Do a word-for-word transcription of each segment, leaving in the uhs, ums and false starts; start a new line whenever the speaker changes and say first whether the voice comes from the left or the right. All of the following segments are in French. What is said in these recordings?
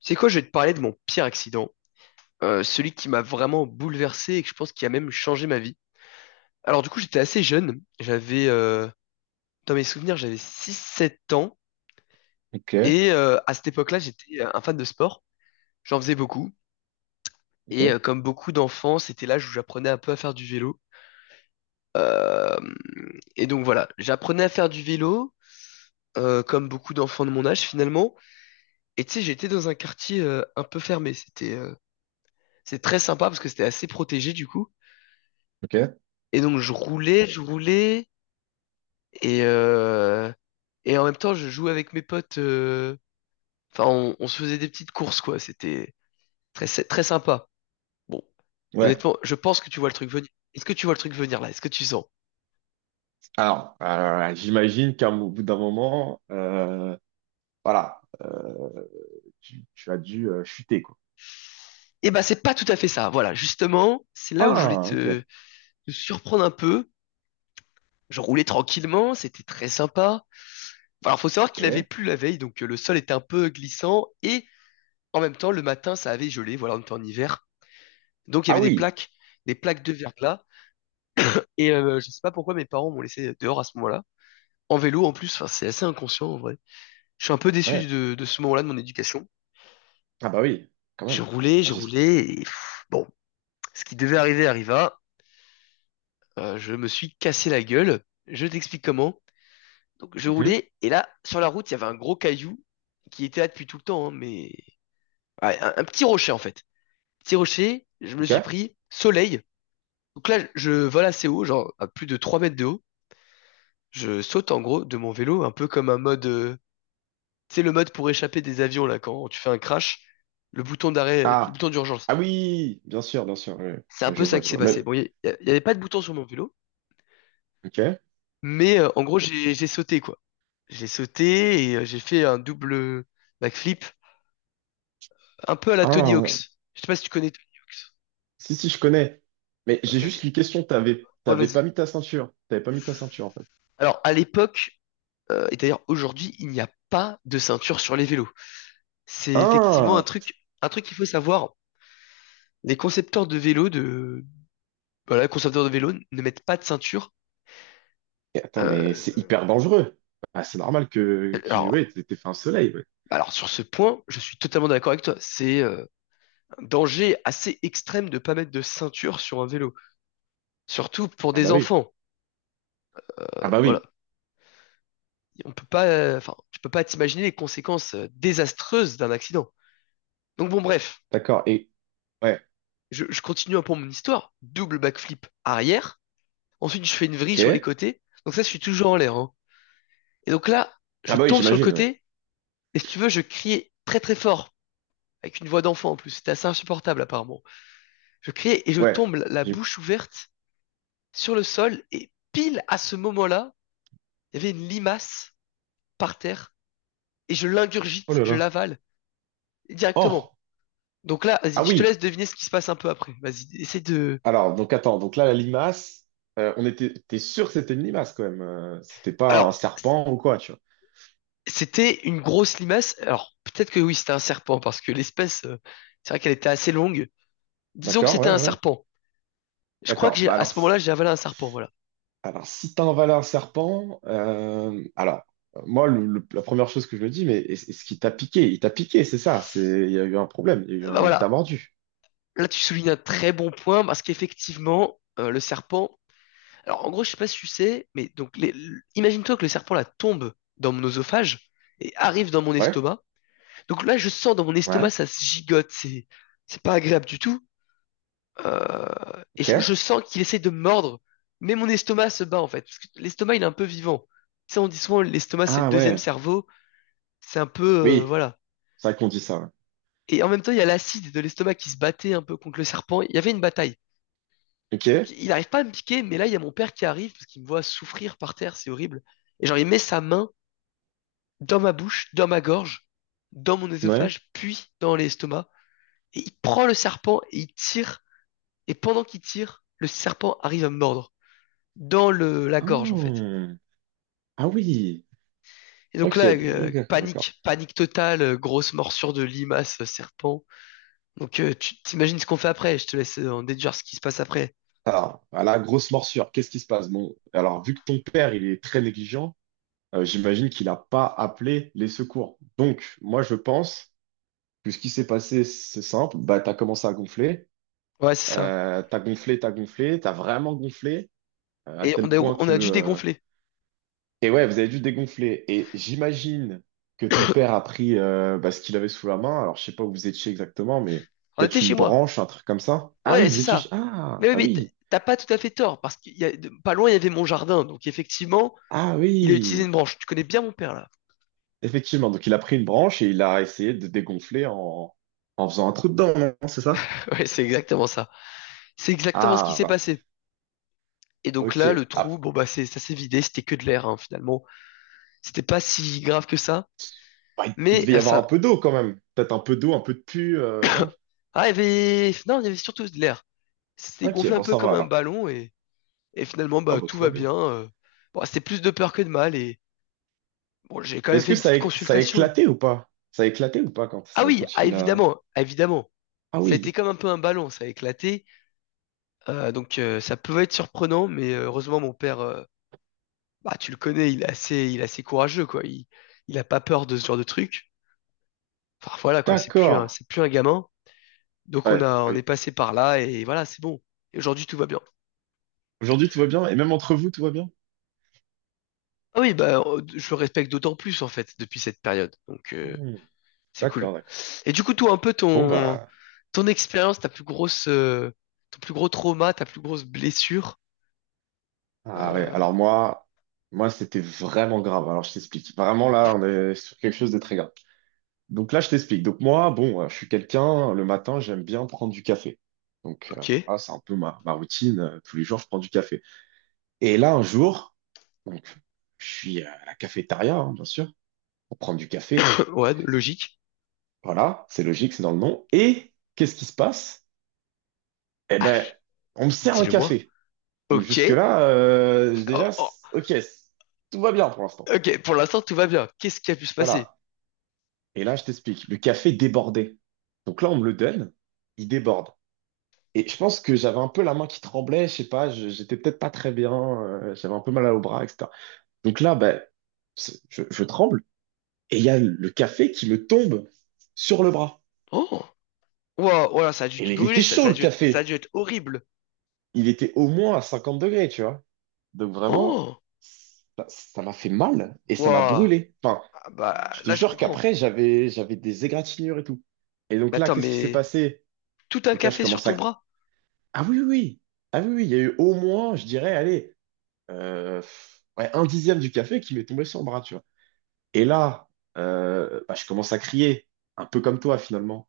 left: C'est quoi, je vais te parler de mon pire accident, euh, celui qui m'a vraiment bouleversé et que je pense qui a même changé ma vie. Alors du coup, j'étais assez jeune, j'avais, euh, dans mes souvenirs, j'avais six, sept ans,
right: Ok,
left: et euh, à cette époque-là, j'étais euh, un fan de sport, j'en faisais beaucoup,
right: ok,
left: et euh, comme beaucoup d'enfants, c'était l'âge où j'apprenais un peu à faire du vélo. Euh, et donc voilà, j'apprenais à faire du vélo, euh, comme beaucoup d'enfants de mon âge finalement, et tu sais, j'étais dans un quartier euh, un peu fermé, c'était euh, c'est très sympa parce que c'était assez protégé du coup,
right: ok.
left: et donc je roulais, je roulais. Et, euh, et en même temps, je jouais avec mes potes. euh, Enfin, on, on se faisait des petites courses, quoi. C'était très, sy- très sympa. Bon,
right: Ouais.
left: honnêtement, je pense que tu vois le truc venir. Est-ce que tu vois le truc venir là? Est-ce que tu sens?
right: Alors, euh, j'imagine qu'à un- au bout d'un moment, euh, voilà, euh, tu, tu as dû euh, chuter, quoi.
left: Eh ben, c'est pas tout à fait ça. Voilà, justement, c'est là où je voulais
right: Ah, ok,
left: te, te surprendre un peu. Je roulais tranquillement, c'était très sympa. Alors, faut savoir qu'il avait
right: ok.
left: plu la veille, donc euh, le sol était un peu glissant et en même temps, le matin, ça avait gelé. Voilà, on était en hiver, donc il y
right: Ah
left: avait des
right: oui,
left: plaques, des plaques de verglas. Et euh, je sais pas pourquoi mes parents m'ont laissé dehors à ce moment-là. En vélo en plus, enfin, c'est assez inconscient en vrai. Je suis un peu déçu
right: ouais.
left: de, de ce moment-là de mon éducation.
right: Ah bah oui, quand
left: J'ai
right: même.
left: roulé, j'ai
right: J'espère.
left: roulé, et pff, bon, ce qui devait arriver arriva. Euh, je me suis cassé la gueule. Je t'explique comment. Donc je roulais, et là, sur la route, il y avait un gros caillou qui était là depuis tout le temps, hein, mais ouais, un, un petit rocher en fait. Petit rocher, je me le
right: Ok.
left: suis pris soleil. Donc là, je vole assez haut, genre à plus de trois mètres de haut. Je saute en gros de mon vélo, un peu comme un mode euh, c'est le mode pour échapper des avions là quand tu fais un crash, le bouton d'arrêt, euh, le
right: Ah.
left: bouton d'urgence.
right: Ah oui, bien sûr, bien sûr. Oui.
left: C'est un
right: Ah,
left: peu
right: je
left: ça
right: vois,
left: qui
right: je
left: s'est
right: vois. Même.
left: passé. Bon, il y, a- y avait pas de bouton sur mon vélo,
right: Ok.
left: mais euh, en gros j'ai j'ai sauté quoi. J'ai sauté et euh, j'ai fait un double backflip, un peu à la Tony
right: Ah,
left: Hawk's. Je sais pas si tu connais.
right: si, si, je connais. Mais j'ai
left: Ok,
right: juste
left: ok.
right: une question. T'avais,
left: Ouais,
right: t'avais
left: vas-y.
right: pas mis ta ceinture. T'avais pas mis ta ceinture, en fait.
left: Alors à l'époque euh, et d'ailleurs aujourd'hui, il n'y a pas de ceinture sur les vélos. C'est effectivement un
right: Ah.
left: truc, un truc qu'il faut savoir. Les concepteurs de vélos de Voilà, les concepteurs de vélos ne mettent pas de ceinture.
right: Et attends, mais c'est
left: Euh,
right: hyper dangereux. Ah, c'est normal que, que
left: alors,
right: ouais, t'es t'es fait un soleil. Ouais.
left: Alors sur ce point, je suis totalement d'accord avec toi. C'est euh, un danger assez extrême de pas mettre de ceinture sur un vélo, surtout pour
right: Ah bah
left: des
right: oui.
left: enfants. Euh,
right: Ah bah
left: voilà,
right: oui.
left: on peut pas, euh, enfin, tu peux pas t'imaginer les conséquences euh, désastreuses d'un accident. Donc bon, bref,
right: D'accord. Et ouais.
left: je, je continue un peu mon histoire. Double backflip arrière. Ensuite, je fais une vrille sur les
right: Ok.
left: côtés. Donc ça, je suis toujours en l'air, hein. Et donc là, je
right: Ah bah oui,
left: tombe sur le
right: j'imagine. Ouais.
left: côté. Et si tu veux, je criais très très fort avec une voix d'enfant en plus. C'était assez insupportable apparemment. Je criais et je
right: Ouais.
left: tombe la
right: J'ai-
left: bouche ouverte sur le sol et pile à ce moment-là, il y avait une limace par terre et je
right: Oh
left: l'ingurgite,
right: là
left: je
right: là.
left: l'avale directement.
right: Oh.
left: Donc là,
right: Ah
left: vas-y, je te
right: oui.
left: laisse deviner ce qui se passe un peu après. Vas-y, essaie de.
right: Alors donc attends. Donc là la limace. euh, on était. T'es sûr que c'était une limace quand même. euh, c'était pas un
left: Alors,
right: serpent ou quoi, tu vois.
left: c'était une grosse limace. Alors, peut-être que oui, c'était un serpent parce que l'espèce, euh, c'est vrai qu'elle était assez longue. Disons que
right: D'accord.
left: c'était
right: Ouais.
left: un
right: Ouais.
left: serpent. Je crois que
right: D'accord.
left: j'ai,
right: Bah
left: à
right: alors.
left: ce moment-là, j'ai avalé un serpent. Voilà.
right: Alors, si t'as un un serpent, euh, alors, euh, moi, le- le- la première chose que je me dis, mais est- est-ce qu'il t'a piqué? Il t'a piqué, c'est ça. C'est, il y a eu un problème. Il y a eu
left: Euh, Bah
right: un, il t'a
left: voilà.
right: mordu.
left: Là, tu soulignes un très bon point parce qu'effectivement, euh, le serpent. Alors, en gros, je sais pas si tu sais, mais donc, les- l- imagine-toi que le serpent là tombe dans mon oesophage et arrive dans mon
right: Ouais,
left: estomac. Donc là, je sens dans mon estomac,
right: ouais,
left: ça se gigote, c'est, c'est pas agréable du tout. Euh, et je, je
right: ok.
left: sens qu'il essaie de me mordre, mais mon estomac se bat en fait, parce que l'estomac il est un peu vivant. Tu sais, on dit souvent l'estomac c'est le
right: Ah
left: deuxième
right: ouais,
left: cerveau, c'est un peu, euh,
right: oui,
left: voilà.
right: c'est vrai qu'on dit ça. Ouais.
left: Et en même temps, il y a l'acide de l'estomac qui se battait un peu contre le serpent. Il y avait une bataille.
right: Ok,
left: Donc, il n'arrive pas à me piquer, mais là, il y a mon père qui arrive parce qu'il me voit souffrir par terre, c'est horrible. Et genre, il met sa main dans ma bouche, dans ma gorge, dans mon
right: ouais.
left: œsophage, puis dans l'estomac. Et il prend le serpent et il tire. Et pendant qu'il tire, le serpent arrive à me mordre dans le, la gorge en fait.
right: Hmm. Ah oui,
left: Et donc
right: ok,
left: là, euh,
right: d'accord, d'accord.
left: panique, panique totale, euh, grosse morsure de limace, euh, serpent. Donc euh, tu t'imagines ce qu'on fait après, je te laisse euh, en déduire ce qui se passe après.
right: Alors, à la grosse morsure, qu'est-ce qui se passe? Bon, alors, vu que ton père, il est très négligent, euh, j'imagine qu'il n'a pas appelé les secours. Donc, moi, je pense. Que ce qui s'est passé, c'est simple, bah, tu as commencé à gonfler,
left: Ouais, c'est ça.
right: euh, tu as gonflé, tu as gonflé, tu as vraiment gonflé, euh, à
left: Et on
right: tel
left: a,
right: point
left: on
right: que...
left: a dû
right: euh,
left: dégonfler.
right: Et ouais, vous avez dû dégonfler. Et j'imagine que ton père a pris euh, bah, ce qu'il avait sous la main, alors je sais pas où vous étiez exactement, mais
left: On
right: peut-être
left: était chez
right: une
left: moi.
right: branche, un truc comme ça. Ah
left: Ouais,
right: oui, vous
left: c'est
right: étiez...
left: ça. Mais
right: Ah,
left: oui,
right: ah
left: mais t-
right: oui,
left: t'as pas tout à fait tort, parce qu'il y a, de- pas loin, il y avait mon jardin. Donc effectivement,
right: ah
left: il a utilisé une
right: oui,
left: branche. Tu connais bien mon père là.
right: effectivement. Donc il a pris une branche et il a essayé de dégonfler en, en faisant un trou dedans, non, c'est ça?
left: Ouais, c'est exactement ça. C'est exactement ce qui
right: Ah,
left: s'est
right: voilà.
left: passé. Et donc là, le
right: Ok.
left: trou,
right: Ah,
left: bon bah c'est, ça s'est vidé, c'était que de l'air hein, finalement. C'était pas si grave que ça.
right: bah, il
left: Mais
right: devait y
left: euh,
right: avoir
left: ça,
right: un peu d'eau quand même. Peut-être un peu d'eau, un peu de pu, euh, non?
left: ah, il y avait, non, il y avait surtout de l'air. C'était
right: Ok,
left: gonflé un
right: bon,
left: peu
right: ça va
left: comme un
right: alors.
left: ballon et, et finalement
right: Ah,
left: bah
right: bah,
left: tout
right: tout
left: va
right: va bien.
left: bien. euh. Bon, c'était plus de peur que de mal et bon, j'ai quand
right: Mais
left: même
right: est-ce
left: fait
right: que
left: une
right: ça
left: petite
right: a, ça a
left: consultation.
right: éclaté ou pas? Ça a éclaté ou pas quand,
left: Ah
right: ça-
left: oui,
right: quand
left: ah
right: il l'a.
left: évidemment, ah, évidemment.
right: Ah
left: Ça a été
right: oui,
left: comme un peu un ballon, ça a éclaté. Euh, donc euh, ça pouvait être surprenant, mais euh, heureusement mon père euh, bah, tu le connais, il est assez, il est assez courageux, quoi. Il, il a pas peur de ce genre de truc. Enfin, voilà, quoi. C'est plus
right: d'accord.
left: un, c'est plus un gamin. Donc, on
right: Ouais,
left: a,
right: bah
left: on
right: oui.
left: est passé par là et voilà, c'est bon. Et aujourd'hui, tout va bien.
right: Aujourd'hui, tout va bien? Et même entre vous, tout va bien?
left: Ah oui, bah, euh, je le respecte d'autant plus, en fait, depuis cette période. Donc, euh,
right: Hmm,
left: c'est cool.
right: d'accord, d'accord.
left: Et du coup, toi, un peu
right: Bon,
left: ton,
right: bah.
left: ton expérience, ta plus grosse, euh, ton plus gros trauma, ta plus grosse blessure.
right: Ah ouais,
left: Euh,
right: alors moi, moi, c'était vraiment grave. Alors, je t'explique. Vraiment, là, on est sur quelque chose de très grave. Donc là, je t'explique. Donc moi, bon, euh, je suis quelqu'un, le matin, j'aime bien prendre du café. Donc euh,
left: ok.
right: ah, c'est un peu ma, ma routine. euh, Tous les jours, je prends du café. Et là, un jour, donc, je suis à la cafétéria, hein, bien sûr, pour prendre du café.
left: Ouais, logique.
right: Voilà, c'est logique, c'est dans le nom. Et qu'est-ce qui se passe? Eh
left: Ah,
right: ben, on me sert un
left: dis-le-moi.
right: café. Donc
left: Ok.
right: jusque-là, euh,
left: Oh,
right: déjà,
left: oh.
right: c- ok, c- tout va bien pour l'instant.
left: Ok, pour l'instant, tout va bien. Qu'est-ce qui a pu se passer?
right: Voilà. Et là, je t'explique. Le café débordait. Donc là, on me le donne, il déborde. Et je pense que j'avais un peu la main qui tremblait, je sais pas, je- j'étais peut-être pas très bien, euh, j'avais un peu mal au bras, et cetera. Donc là, ben, c'est- je, je tremble et il y a le café qui me tombe sur le bras.
left: Oh. Ouah, ouah, ça a dû
right: Et
left: te
right: il était
left: brûler, ça, ça
right: chaud
left: a
right: le
left: dû, être- ça a
right: café,
left: dû être horrible.
right: il était au moins à cinquante degrés, tu vois. Donc vraiment,
left: Oh,
right: ça ça m'a fait mal et ça m'a
left: ouah,
right: brûlé. Enfin,
left: ah, bah
right: je te
left: là je
right: jure
left: comprends.
right: qu'après, j'avais, j'avais des égratignures et tout. Et donc
left: Mais
right: là,
left: attends,
right: qu'est-ce qui s'est
left: mais
right: passé?
left: tout un
right: Donc là, je
left: café sur
right: commence
left: ton
right: à...
left: bras,
right: Ah oui, oui, oui. Ah oui, oui, il y a eu au moins, je dirais, allez. euh, ouais, un dixième du café qui m'est tombé sur le bras, tu vois. Et là, euh, bah, je commence à crier, un peu comme toi finalement.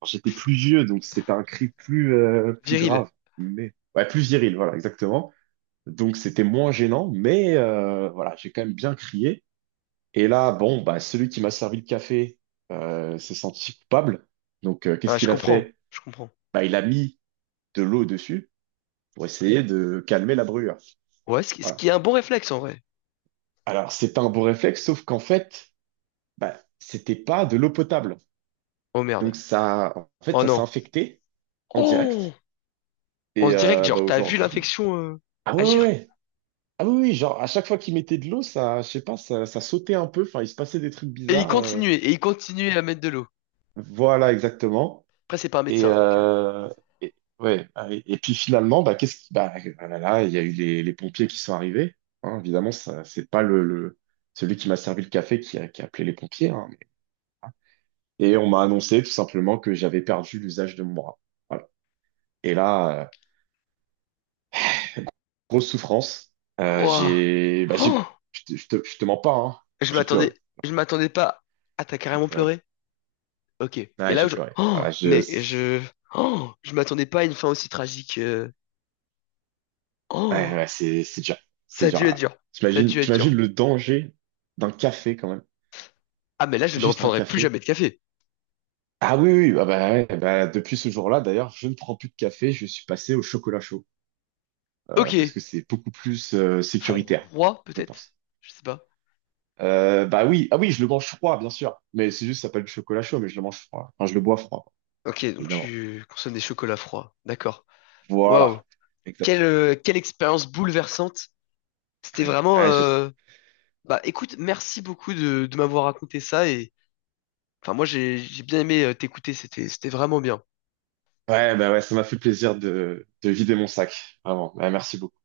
right: Alors, j'étais plus vieux, donc c'était un cri plus, euh, plus
left: viril.
right: grave, mais ouais, plus viril, voilà, exactement. Donc c'était moins gênant, mais euh, voilà, j'ai quand même bien crié. Et là, bon, bah, celui qui m'a servi le café euh, s'est senti coupable. Donc euh,
left: Ah,
right: qu'est-ce
left: je
right: qu'il a
left: comprends,
right: fait?
left: je comprends.
right: Bah, il a mis de l'eau dessus pour essayer de calmer la brûlure.
left: Ouais, ce qui, ce
right: Voilà.
left: qui est un bon réflexe en vrai.
right: Alors c'est un bon réflexe, sauf qu'en fait, bah, c'était pas de l'eau potable.
left: Oh
right: Donc
left: merde.
right: ça, en fait,
left: Oh
right: ça s'est
left: non.
right: infecté en
left: Oh,
right: direct.
left: on
right: Et
left: se dirait que
right: euh, bah,
left: genre t'as vu
right: aujourd'hui,
left: l'infection euh,
right: ah ouais, ouais,
left: agir.
right: ouais. Ah oui, oui, genre à chaque fois qu'il mettait de l'eau, ça, je sais pas, ça, ça sautait un peu. Enfin, il se passait des trucs
left: Et il
right: bizarres. Euh.
left: continuait, et il continuait à mettre de l'eau.
right: Voilà, exactement.
left: Après c'est pas un
right: Et,
left: médecin donc. euh,
right: euh, et- ouais. Ah, Et, et puis finalement, bah qu'est-ce qui, bah ah là, là, il y a eu les, les pompiers qui sont arrivés. Hein, évidemment, ça, c'est pas le, le- celui qui m'a servi le café qui a, qui a appelé les pompiers. Hein. Et on m'a annoncé tout simplement que j'avais perdu l'usage de mon bras. Voilà. Et là, euh, grosse souffrance. Euh,
left: Ouah.
right: j'ai, bah, j'ai,
left: Oh
right: je te, je te, je te mens pas, hein.
left: je
right: J'ai
left: m'attendais,
right: pleuré.
left: je m'attendais pas. Ah, t'as
right: J'ai
left: carrément
right: pleuré.
left: pleuré? Ok. Et
right: Ouais,
left: là,
right: j'ai
left: je...
right: pleuré.
left: Oh,
right: Voilà, je,
left: mais je... Oh, je m'attendais pas à une fin aussi tragique. euh.
right: ouais,
left: Oh,
right: ouais, c'est, c'est dur. C'est
left: ça a
right: dur.
left: dû être
right: Ouais.
left: dur. Ça a
right: T'imagines,
left: dû être
right: t'imagines
left: dur.
right: le danger d'un café quand même.
left: Ah, mais là, je ne
right: Juste un
left: reprendrai plus
right: café.
left: jamais de café.
right: Ah oui, oui, bah, bah, ouais, bah, depuis ce jour-là, d'ailleurs, je ne prends plus de café. Je suis passé au chocolat chaud. Euh,
left: Ok.
right: parce que c'est beaucoup plus, euh, sécuritaire,
left: Froid,
right: je
left: peut-être?
right: pense.
left: Je sais pas.
right: Euh, bah oui, ah oui, je le mange froid, bien sûr. Mais c'est juste, ça s'appelle du chocolat chaud, mais je le mange froid. Enfin, je le bois froid,
left: Ok, donc
right: évidemment.
left: tu consommes des chocolats froids. D'accord. Waouh.
right: Voilà,
left: Quelle,
right: exact.
left: euh, quelle expérience bouleversante. C'était
right: Ouais,
left: vraiment...
right: ouais, je sais.
left: euh, Bah écoute, merci beaucoup de, de m'avoir raconté ça et... Enfin, moi, j'ai j'ai bien aimé euh, t'écouter. C'était, c'était vraiment bien.
right: Ouais, bah ouais, ça m'a fait plaisir de, de vider mon sac. Vraiment. Ouais, merci beaucoup.